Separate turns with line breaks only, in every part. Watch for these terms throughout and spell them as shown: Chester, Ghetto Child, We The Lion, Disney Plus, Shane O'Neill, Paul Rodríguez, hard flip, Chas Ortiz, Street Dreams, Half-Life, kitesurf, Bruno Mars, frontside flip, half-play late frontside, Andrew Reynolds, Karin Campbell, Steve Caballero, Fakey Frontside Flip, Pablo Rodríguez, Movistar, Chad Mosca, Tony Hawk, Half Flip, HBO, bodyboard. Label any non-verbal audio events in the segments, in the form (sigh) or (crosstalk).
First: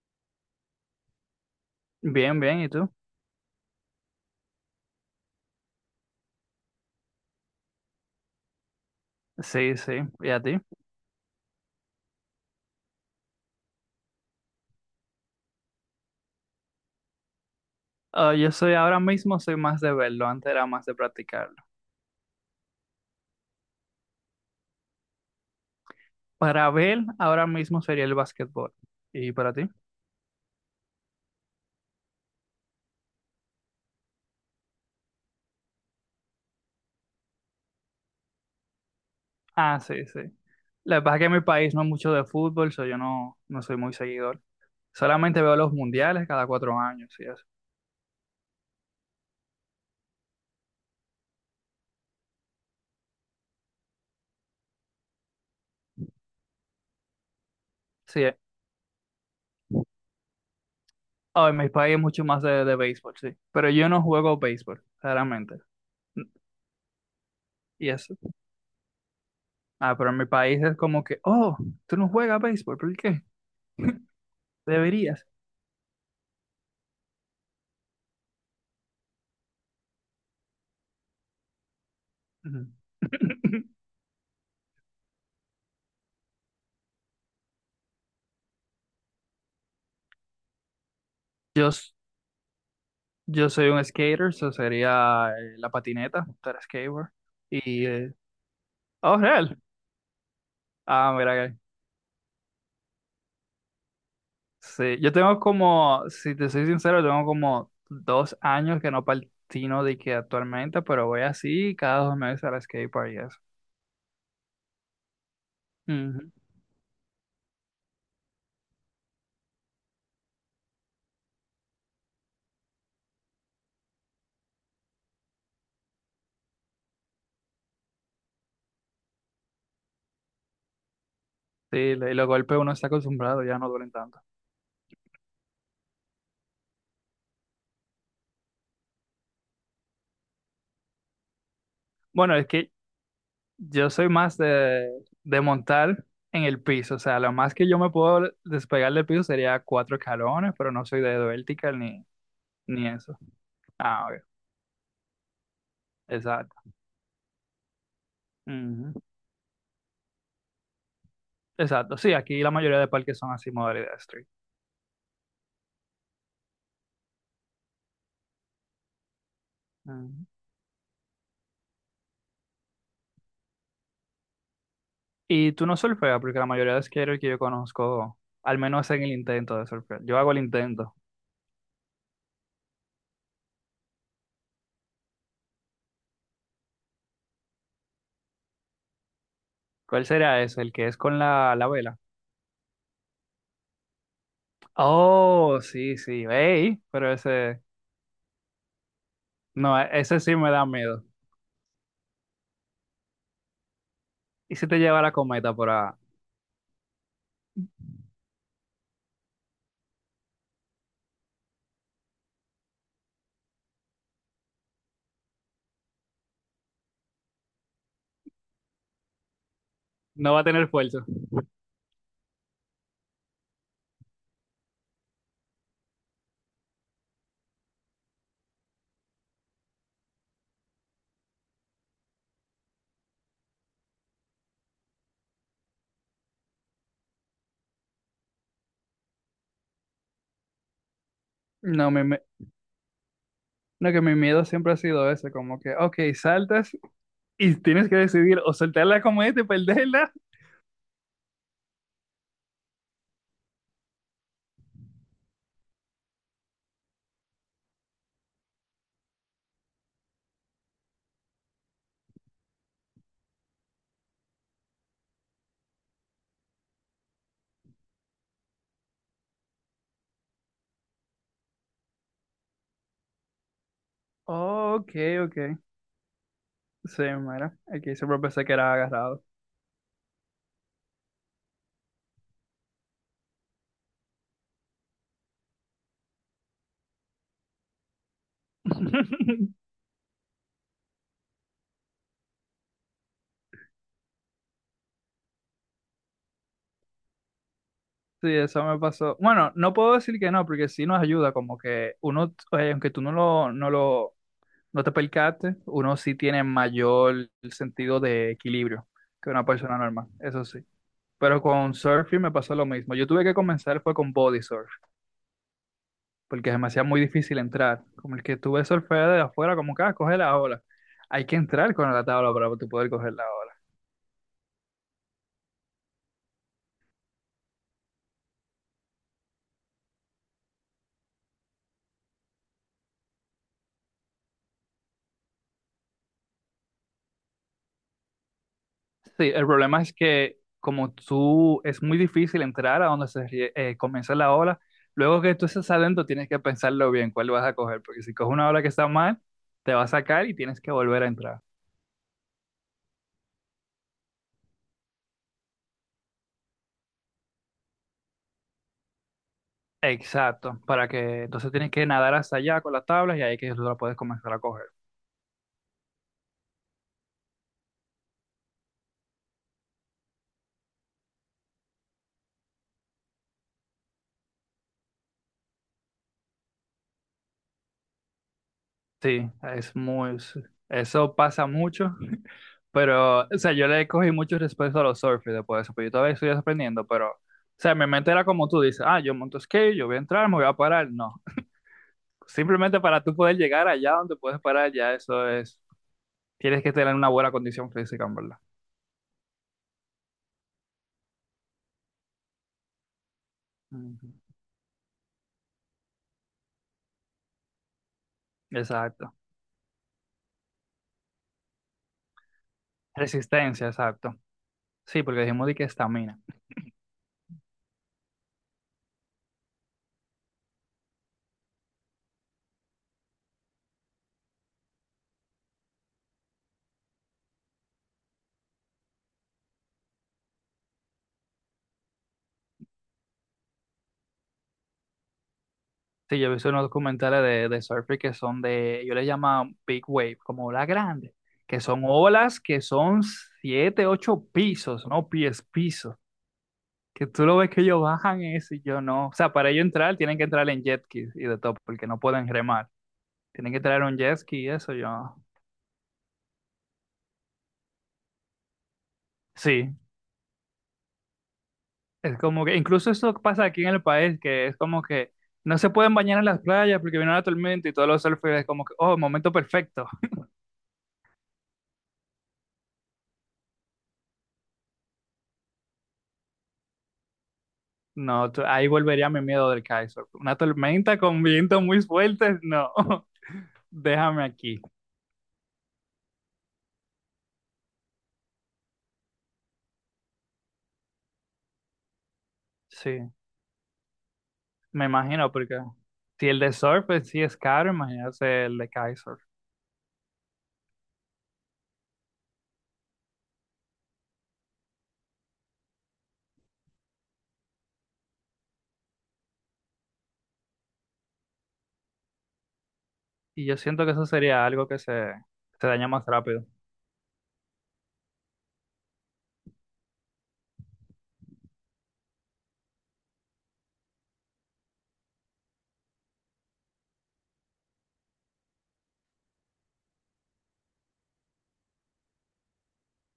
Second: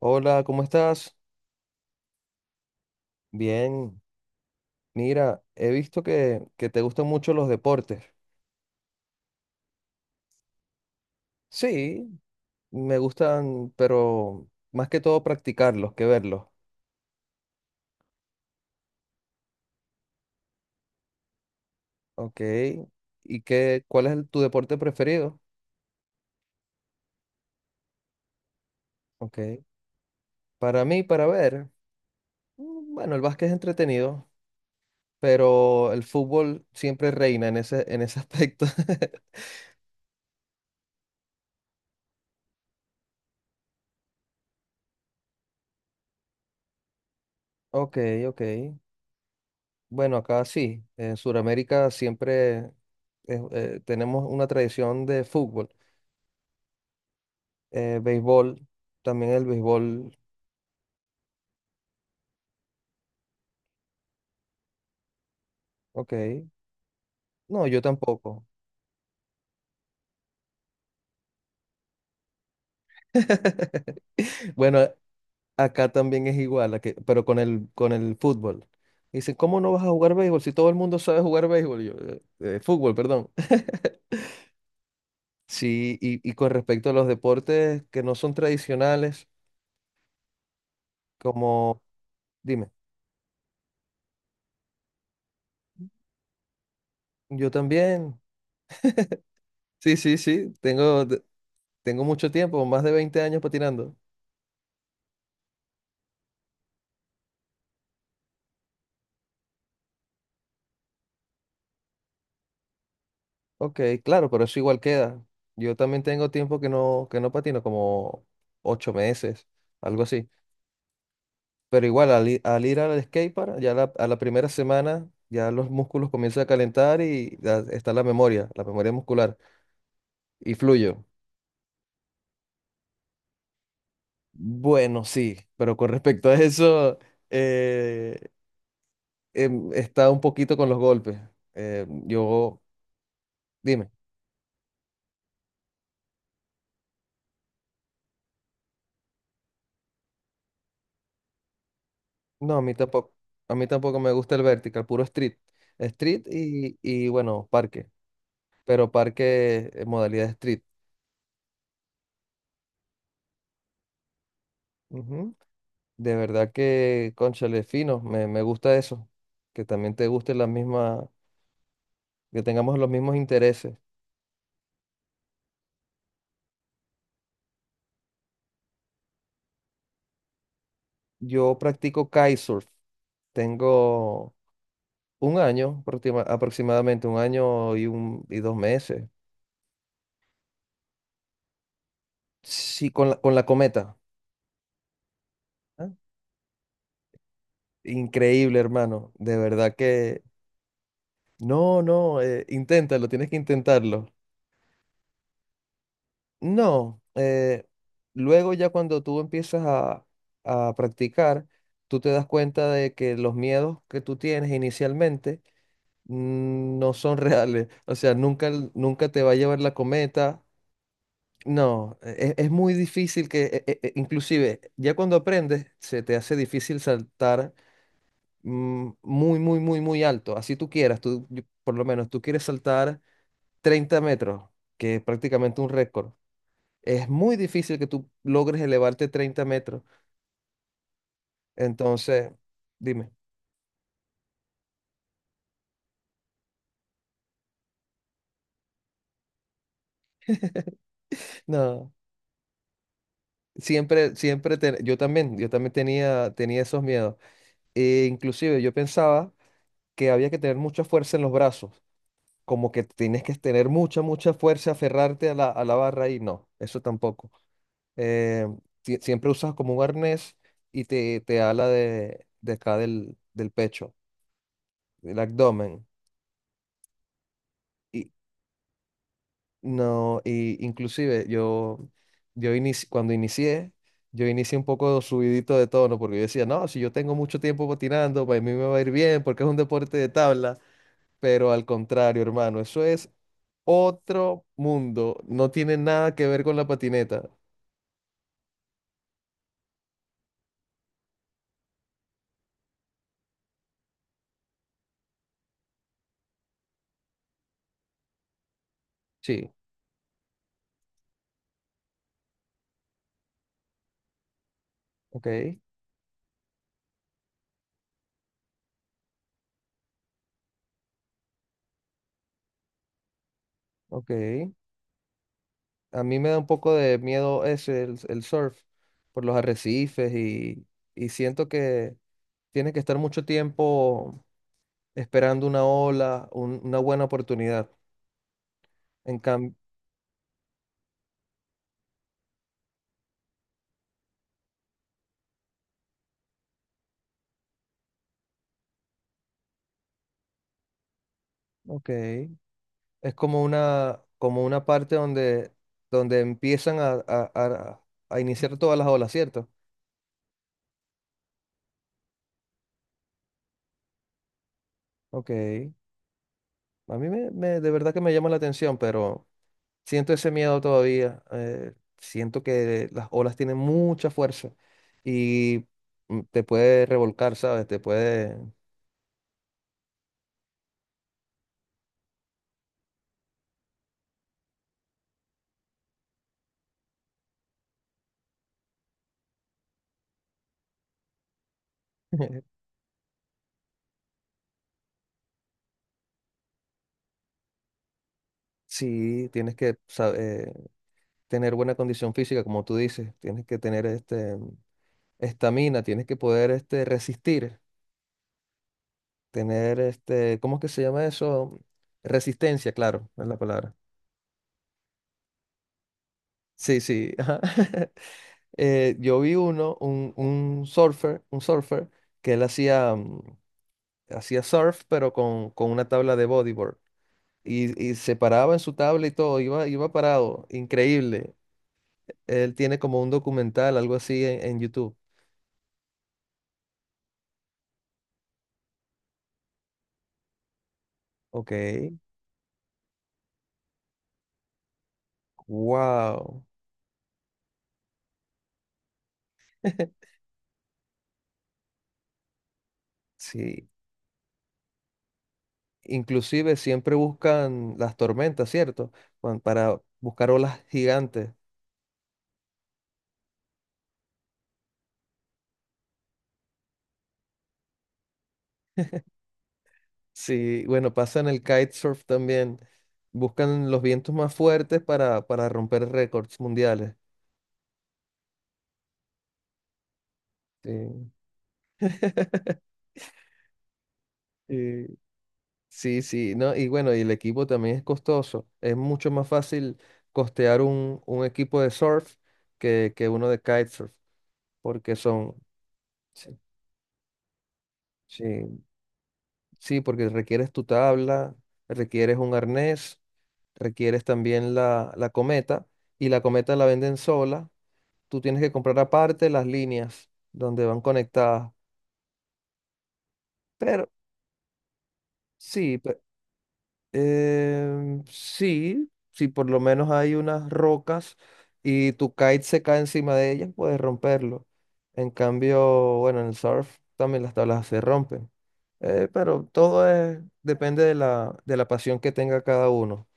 Hola, ¿cómo estás?
Bien, bien, ¿y tú?
Bien, mira, he visto que te gustan mucho los deportes.
Sí, sí, ¿y a ti?
Sí, me gustan, pero más que todo practicarlos que verlos.
Ah, yo soy ahora mismo, soy más de verlo, antes era más de practicarlo.
Ok. ¿Y cuál es tu deporte preferido?
Para ver, ahora mismo sería el básquetbol. ¿Y para
Ok.
ti?
Para mí, para ver, bueno, el básquet es entretenido, pero el fútbol siempre reina en ese aspecto. (laughs)
Ah, sí, sí. Lo que pasa es que en mi país no es mucho de fútbol, so yo no, soy muy seguidor. Solamente veo los mundiales cada 4 años y eso.
Ok, ok. Bueno, acá sí, en Sudamérica siempre tenemos una tradición de fútbol.
Sí.
Béisbol, también el béisbol,
Ah, en mi país es mucho más de béisbol, sí. Pero yo no juego béisbol, claramente. N-
ok. No, yo
Y eso.
tampoco.
Ah, pero en mi país es como que, oh, tú no juegas béisbol, ¿por qué?
(laughs) Bueno,
Deberías.
acá también es igual, pero con el fútbol. Dicen, ¿cómo no vas a jugar béisbol si todo el mundo sabe jugar béisbol? Yo, "Eh, eh,
Ujú.
fútbol, perdón." (laughs)
(laughs)
Sí, y con respecto a los deportes que no son tradicionales,
Yo
como, dime,
Yo soy un skater, eso sería la patineta, estar skateboard.
yo
Y,
también.
oh, real.
Sí, sí, sí, tengo,
Ah, mira que.
tengo mucho tiempo, más de 20 años patinando.
Sí, yo tengo como, si te soy sincero, tengo como 2 años que no patino de que actualmente, pero voy así cada 2 meses al skateboard y eso.
Ok, claro, pero eso igual queda. Yo también tengo
Ujú.
tiempo que no patino, como 8 meses, algo así. Pero igual, al ir al skatepark, ya a la primera semana, ya los músculos comienzan a calentar y ya está la memoria muscular, y fluyo.
Sí, y los golpes uno está acostumbrado, ya no duelen tanto.
Bueno, sí, pero con respecto a eso, eh, está un poquito con los golpes. Eh,
Bueno, es
yo,
que yo
dime,
soy más de, montar en el piso, o sea, lo más que yo me puedo despegar del piso sería cuatro escalones, pero no soy de vertical ni,
no, a mí
ni
tampoco,
eso.
a mí tampoco
Ah,
me
ok.
gusta el vertical, puro street. Street
Exacto.
y bueno, parque. Pero
Ujú.
parque en modalidad street.
Exacto. Sí, aquí la mayoría de parques son así, modalidad street.
Ujú. De verdad que, cónchale, fino, me gusta eso, que también te
Ujú.
guste la misma, que tengamos los mismos intereses.
Y tú no surfeas, porque la mayoría de skaters que yo conozco, al menos hacen el intento de surfear. Yo hago el intento.
Yo practico kitesurf, tengo un año, aproximadamente un año y 2 meses.
¿Cuál será ese? ¿El que es con la vela?
Sí, con la cometa.
Oh,
¿Ah?
sí, sí. Ey, pero ese,
Increíble, hermano, de verdad
no, ese
que.
sí me da miedo.
No, no, inténtalo, tienes que intentarlo.
¿Y si te lleva la cometa por ahí?
No, luego ya cuando tú empiezas a practicar, tú te das cuenta de que los miedos que tú tienes inicialmente no son (laughs) reales. O sea, nunca te va a llevar la
No va
cometa.
a tener fuerza.
No, es, muy difícil que, inclusive, ya cuando aprendes, se te hace difícil saltar muy, muy, muy, muy alto. Así tú quieras, por lo menos tú quieres saltar 30 metros, que es prácticamente un récord. Es muy difícil que tú logres elevarte 30 metros.
No, mi me-
Entonces, dime.
no, que mi miedo siempre ha sido ese, como que, ok, saltas y tienes que decidir o soltar la cometa y perderla.
No, siempre, siempre, yo también tenía esos miedos. E inclusive yo pensaba que había que tener mucha fuerza en los brazos, como que tienes que tener mucha, mucha fuerza, aferrarte a la barra y no, eso tampoco. Eh, Siempre usas como un arnés y te ala de acá del pecho,
Oh, ok,
del
ok.
abdomen.
Sí, mira, aquí siempre pensé que era agarrado.
No, y inclusive cuando inicié, yo inicié un poco subidito de tono porque yo decía, no, si yo tengo mucho tiempo patinando, para mí me va a ir bien porque es un
(laughs)
deporte de tabla, pero al contrario, hermano, eso es otro mundo, no tiene nada que ver con la patineta.
Sí, eso me pasó. Bueno, no puedo decir que no, porque sí nos ayuda, como que uno, aunque tú no lo, no te percates, uno sí tiene mayor sentido de equilibrio que una
Sí,
persona normal, eso sí. Pero con surfing me pasó lo mismo. Yo tuve que comenzar fue con body surf,
ok,
porque se me hacía muy difícil entrar. Como el que tuve surfear de afuera, como que ah, coge la ola. Hay que entrar con la tabla para tú poder coger la ola.
ok. A mí me da un poco de miedo ese, el surf, por los arrecifes y siento que tienes que estar mucho tiempo esperando una ola, una buena oportunidad. En
Sí, el
cambio,
problema es que como tú es muy difícil entrar a donde comienza la ola, luego que tú estás adentro tienes que pensarlo bien cuál vas a coger, porque si coges una ola que está mal, te va a sacar y tienes que volver a entrar.
ok, es como una parte donde, donde empiezan a iniciar todas las olas, ¿cierto?
Exacto, para que entonces tienes que nadar hasta allá con las tablas y ahí que tú la puedes comenzar a coger.
Ok, a mí de verdad que me llama la atención, pero siento ese miedo todavía. Siento que las olas tienen mucha fuerza y te puede revolcar, ¿sabes? Te puede.
Sí, es muy, sí, eso pasa mucho, (laughs) pero, o sea, yo le cogí mucho respeto a los surfers después de eso, pero yo todavía estoy aprendiendo, pero... O sea, mi mente era como tú dices, ah, yo monto skate, yo voy a entrar, me voy a parar. No,
(laughs)
simplemente para tú poder llegar allá donde puedes parar, ya eso es, tienes que tener una buena condición física, en verdad.
Sí, tienes que tener buena condición física, como tú dices. Tienes que tener
Ujú.
este, estamina, tienes que poder este, resistir,
Exacto.
tener, este, ¿cómo es que se llama eso? Resistencia, claro, es la
Resistencia,
palabra.
exacto. Sí, porque dijimos de que estamina.
Sí, sí. Ajá. (laughs) Yo vi uno, un surfer, que él hacía surf, pero con una tabla de bodyboard. Y se paraba en su tabla y todo, iba parado, increíble. Él tiene como un documental, algo así en YouTube.
Sí, yo he visto unos documentales de surfing que son de, yo les llamo big wave, como olas grandes,
Ok,
que son olas que son siete, ocho pisos, no pies, pisos,
wow.
que tú lo ves que ellos bajan eso y yo no. O sea, para ellos entrar
(laughs)
tienen que entrar en jet ski y de todo, porque no pueden remar. Tienen que
Sí,
traer un jet ski y eso yo.
inclusive siempre buscan las tormentas, ¿cierto? Cuan-
Sí,
Para buscar olas gigantes.
es como que, incluso eso pasa aquí en el país, que es como que no se pueden bañar en las playas porque vino la tormenta y todos los surfers es como que, oh, momento perfecto.
Sí, bueno, pasa en el kitesurf también. Buscan los vientos más fuertes para romper récords mundiales.
No, ahí volvería mi miedo del Kaiser. Una tormenta
Sí.
con vientos muy fuertes,
(laughs)
no. (laughs) Déjame aquí.
Y- sí, sí, ¿no? Y bueno, y el equipo también es costoso. Es mucho más fácil costear un equipo de surf que
Sí,
uno de kitesurf,
me
porque
imagino,
son,
porque si
sí,
el de surf pues, sí es caro, imagínate el
sí,
de kitesurf.
sí, porque requieres tu tabla, requieres un arnés, requieres también la cometa y la cometa la venden sola. Tú tienes que comprar aparte las líneas donde van conectadas.
Y yo siento
Pero
que eso sería algo que se
sí,
daña más rápido.
sí, si por lo menos hay unas rocas y tu kite se cae encima de ellas, puedes romperlo. En cambio, bueno, en el surf también las tablas se rompen. Pero todo es, depende de la pasión que tenga cada uno.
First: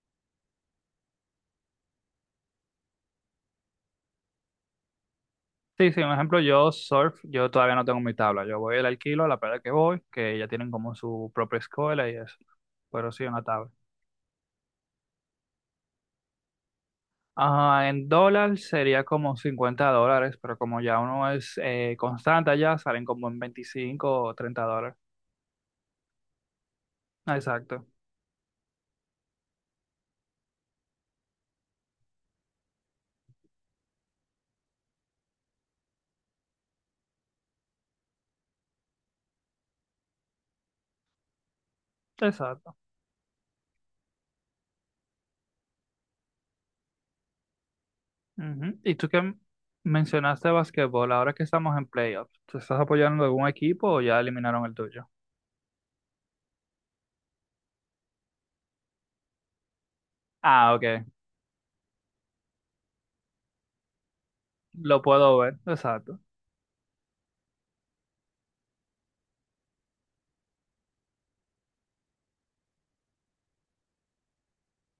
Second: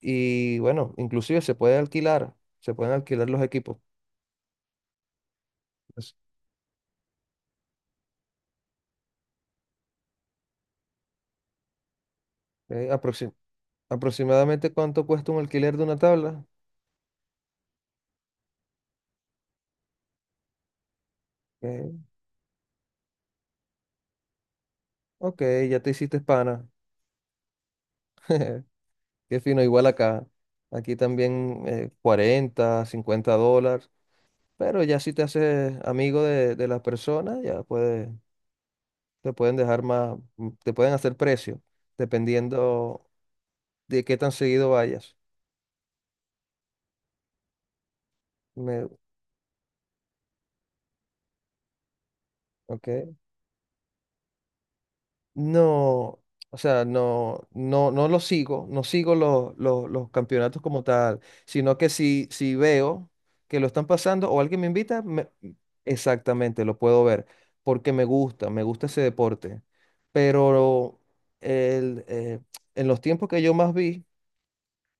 Y bueno, inclusive se puede alquilar, se pueden alquilar los equipos.
Sí, sí, un
Pues,
ejemplo, yo todavía no tengo mi tabla. Yo voy al alquilo, a la playa que voy, que ya tienen como su propia escuela y eso.
eh,
Pero sí,
aproxim-
una tabla.
aproximadamente ¿cuánto cuesta un alquiler de una tabla?
Ajá, en dólar sería como $50, pero como ya uno es
Eh,
constante allá, salen como en $25 o $30.
ok, ya te hiciste pana.
Exacto,
(laughs) Qué fino, igual acá. Aquí también 40, $50. Pero ya si te haces amigo de las personas, ya puede te pueden dejar más, te pueden hacer precio,
exacto.
dependiendo de qué tan seguido vayas.
Ujú.
Me,
Y tú que mencionaste basquetbol, ahora que estamos en playoffs, ¿tú estás
ok.
apoyando algún equipo o ya eliminaron el tuyo?
No, o sea, no, no, no lo sigo, no sigo los campeonatos
Ah,
como
ok,
tal, sino que si veo que lo están pasando o alguien me
lo
invita.
puedo ver, exacto.
Exactamente, lo puedo ver, porque me gusta ese deporte. Pero el, eh, en los tiempos que yo más vi,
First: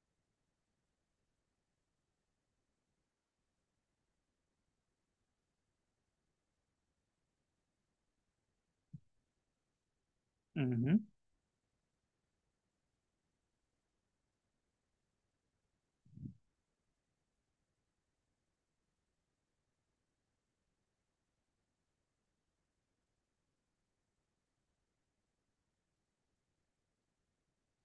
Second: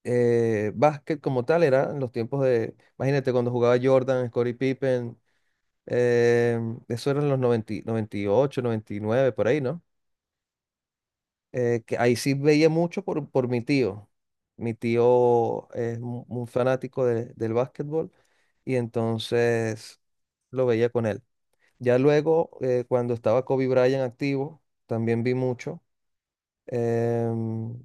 básquet como tal era en los tiempos de, imagínate, cuando jugaba Jordan, Scottie Pippen, eh, eso eran los noventa 98 99 por ahí, ¿no?
Ujú.
Que ahí sí veía mucho por mi tío. Mi tío es un fanático del básquetbol y entonces lo veía con él. Ya luego, cuando estaba Kobe Bryant activo, también vi mucho. em,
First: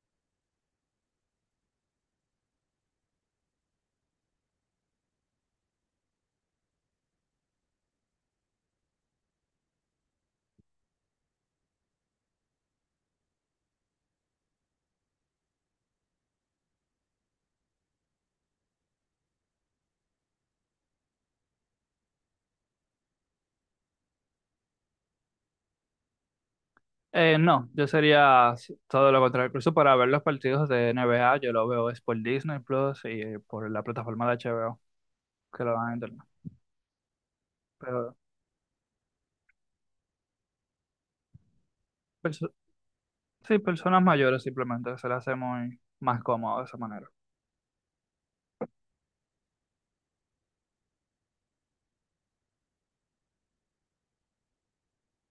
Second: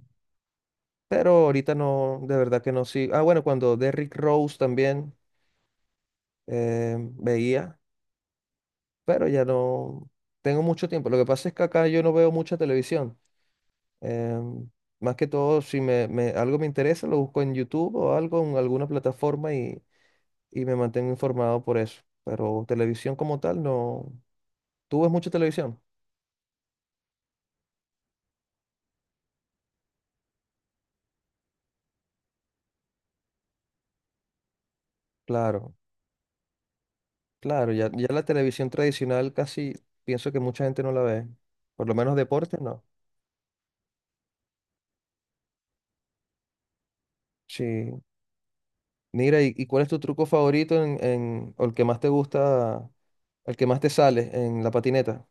pero ahorita no, de verdad que no sí. Ah, bueno, cuando Derrick Rose también veía, pero ya no tengo mucho tiempo. Lo que pasa es que acá yo no veo mucha televisión. Em, más que todo, si algo me interesa, lo busco en YouTube o algo, en alguna plataforma y me mantengo informado por eso. Pero televisión como tal, no. ¿Tú ves mucha televisión?
No, yo sería todo lo contrario, incluso para ver los partidos de NBA, yo lo veo es por Disney Plus y por la plataforma de HBO que lo
Claro,
dan en internet.
claro, ya, ya
Pero...
la televisión tradicional casi pienso que mucha gente no la ve. Por lo menos
perso-
deporte, no.
Sí, personas mayores simplemente se le hace muy más cómodo de esa manera.
Sí. Mira, ¿y cuál es tu truco favorito o el que más te gusta, el que más te sale en la patineta?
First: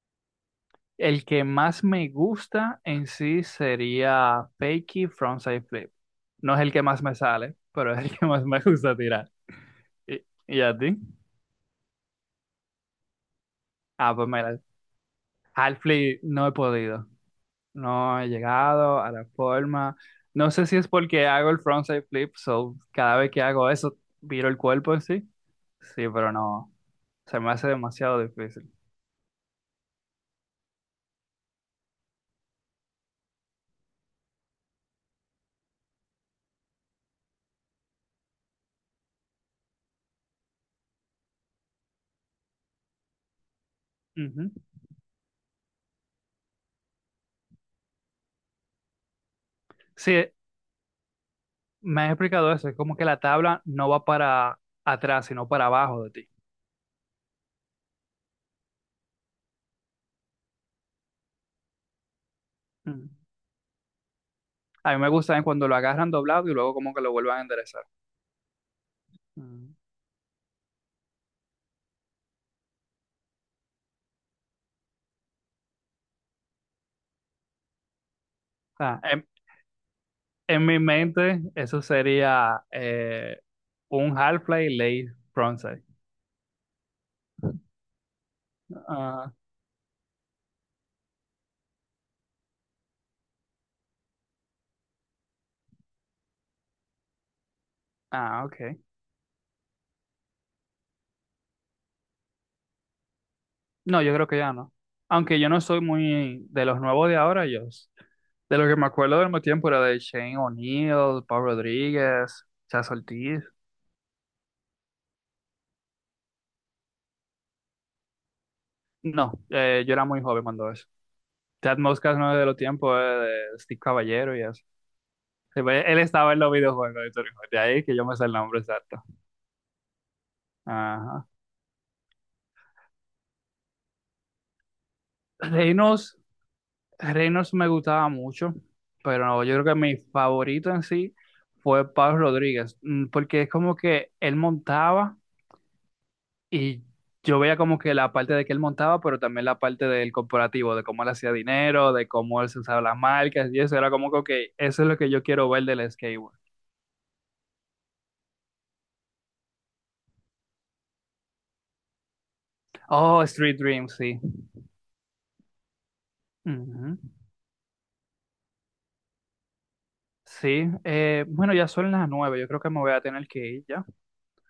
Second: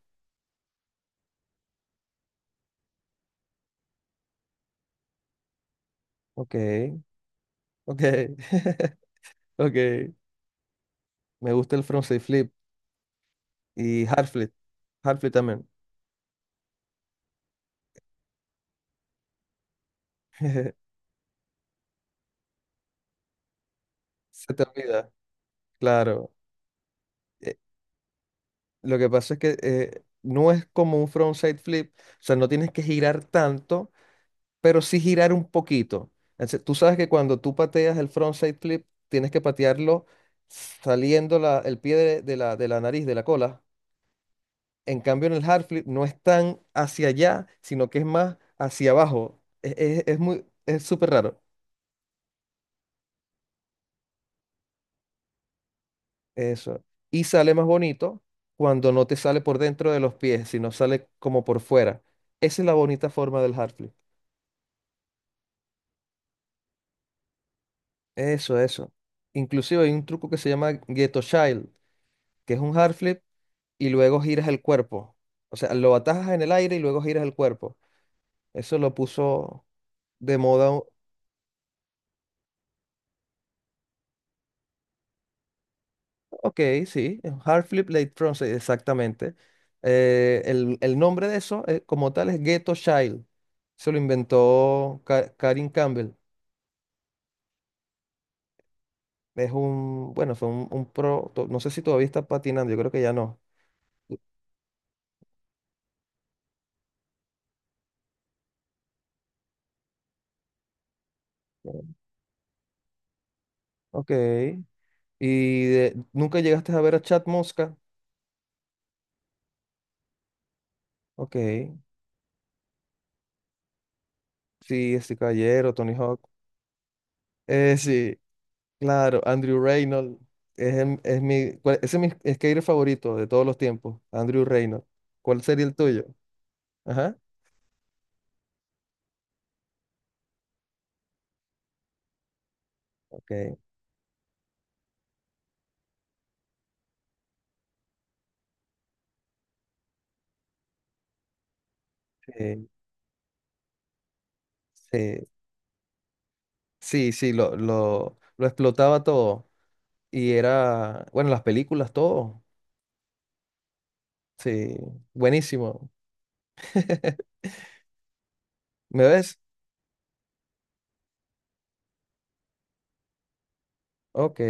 El que más me gusta en sí sería Fakey Frontside Flip.
Ok,
No es el que más me sale, pero es
ok,
el que más me gusta
(laughs)
tirar.
ok.
¿Y, y a ti?
Me gusta el frontside flip. Y
Ah, pues
Half-Life,
mira,
también.
Half Flip no he podido. No he llegado a la forma. No sé si es
(laughs)
porque hago el Frontside Flip, so cada vez que hago eso, viro
Se
el
te
cuerpo en
olvida,
sí. Sí, pero
claro.
no. Se me
Eh,
hace demasiado difícil.
lo que pasa es que no es como un frontside flip, o sea, no tienes que girar tanto, pero sí girar un poquito. Entonces, tú sabes que cuando tú pateas el frontside flip, tienes que patearlo saliendo el pie de la nariz, de la cola.
Ujú.
En cambio, en el hard flip no es tan hacia allá, sino que es más hacia abajo. Es, es-
Sí,
es muy, es súper raro.
me has explicado eso, es como que la tabla no va para atrás, sino para abajo de ti.
Eso. Y sale más bonito cuando no te sale por dentro de los pies, sino sale como por fuera. Esa es la
Mm.
bonita forma del hard flip.
A mí me gusta es cuando lo agarran doblado y luego como que lo vuelvan a enderezar.
Eso, eso.
Mm.
Inclusive hay un truco que se llama Ghetto Child, que es un hard flip y luego giras el cuerpo. O sea, lo atajas en el aire y luego giras el cuerpo.
O
Eso lo
sea, en,
puso de
en
moda.
mi mente eso sería un half-play late frontside.
Ok, sí, es un hard flip late front, sí,
ah,
exactamente. El nombre de eso como tal es Ghetto Child. Se lo inventó Karin Campbell.
ah, ok.
Bueno, fue un pro, no sé si todavía está patinando, yo creo que ya no.
No, yo creo que ya no. Aunque yo no soy muy de los nuevos de ahora, de lo que me acuerdo del mismo tiempo era de Shane O'Neill, Paul Rodríguez, Chas Ortiz.
Ok. ¿Y nunca llegaste a ver a Chad Mosca?
No, yo era muy joven cuando eso.
Ok.
Ted Moscas no es de los tiempos de Steve Caballero y eso.
Sí, este
Sí,
caballero,
pues,
Tony
él
Hawk.
estaba en los videojuegos de Tony Hawk, de ahí que yo me
Sí,
sé el nombre exacto.
claro, Andrew Reynolds. Es, em- es
Ajá.
mi, cuál- ese es mi skater favorito de todos los tiempos, Andrew Reynolds. ¿Cuál sería el tuyo?
Reynolds,
Ajá.
Reynolds me gustaba mucho, pero no, yo creo que mi favorito en sí fue Pablo Rodríguez,
Ok.
porque es como que él montaba y yo veía como que la parte de que él montaba, pero también la parte del corporativo, de cómo él hacía dinero, de cómo él se
Sí,
usaba las marcas y eso, era como que, ok, eso es lo que yo
sí,
quiero ver del skateboard.
sí, sí, lo explotaba todo. Y era, bueno, las películas, todo.
Oh, Street Dreams, sí.
Sí, buenísimo.
Ujú.
(laughs) ¿Me ves?
Sí, bueno, ya son las 9, yo creo que me voy a tener que ir ya.
Ok,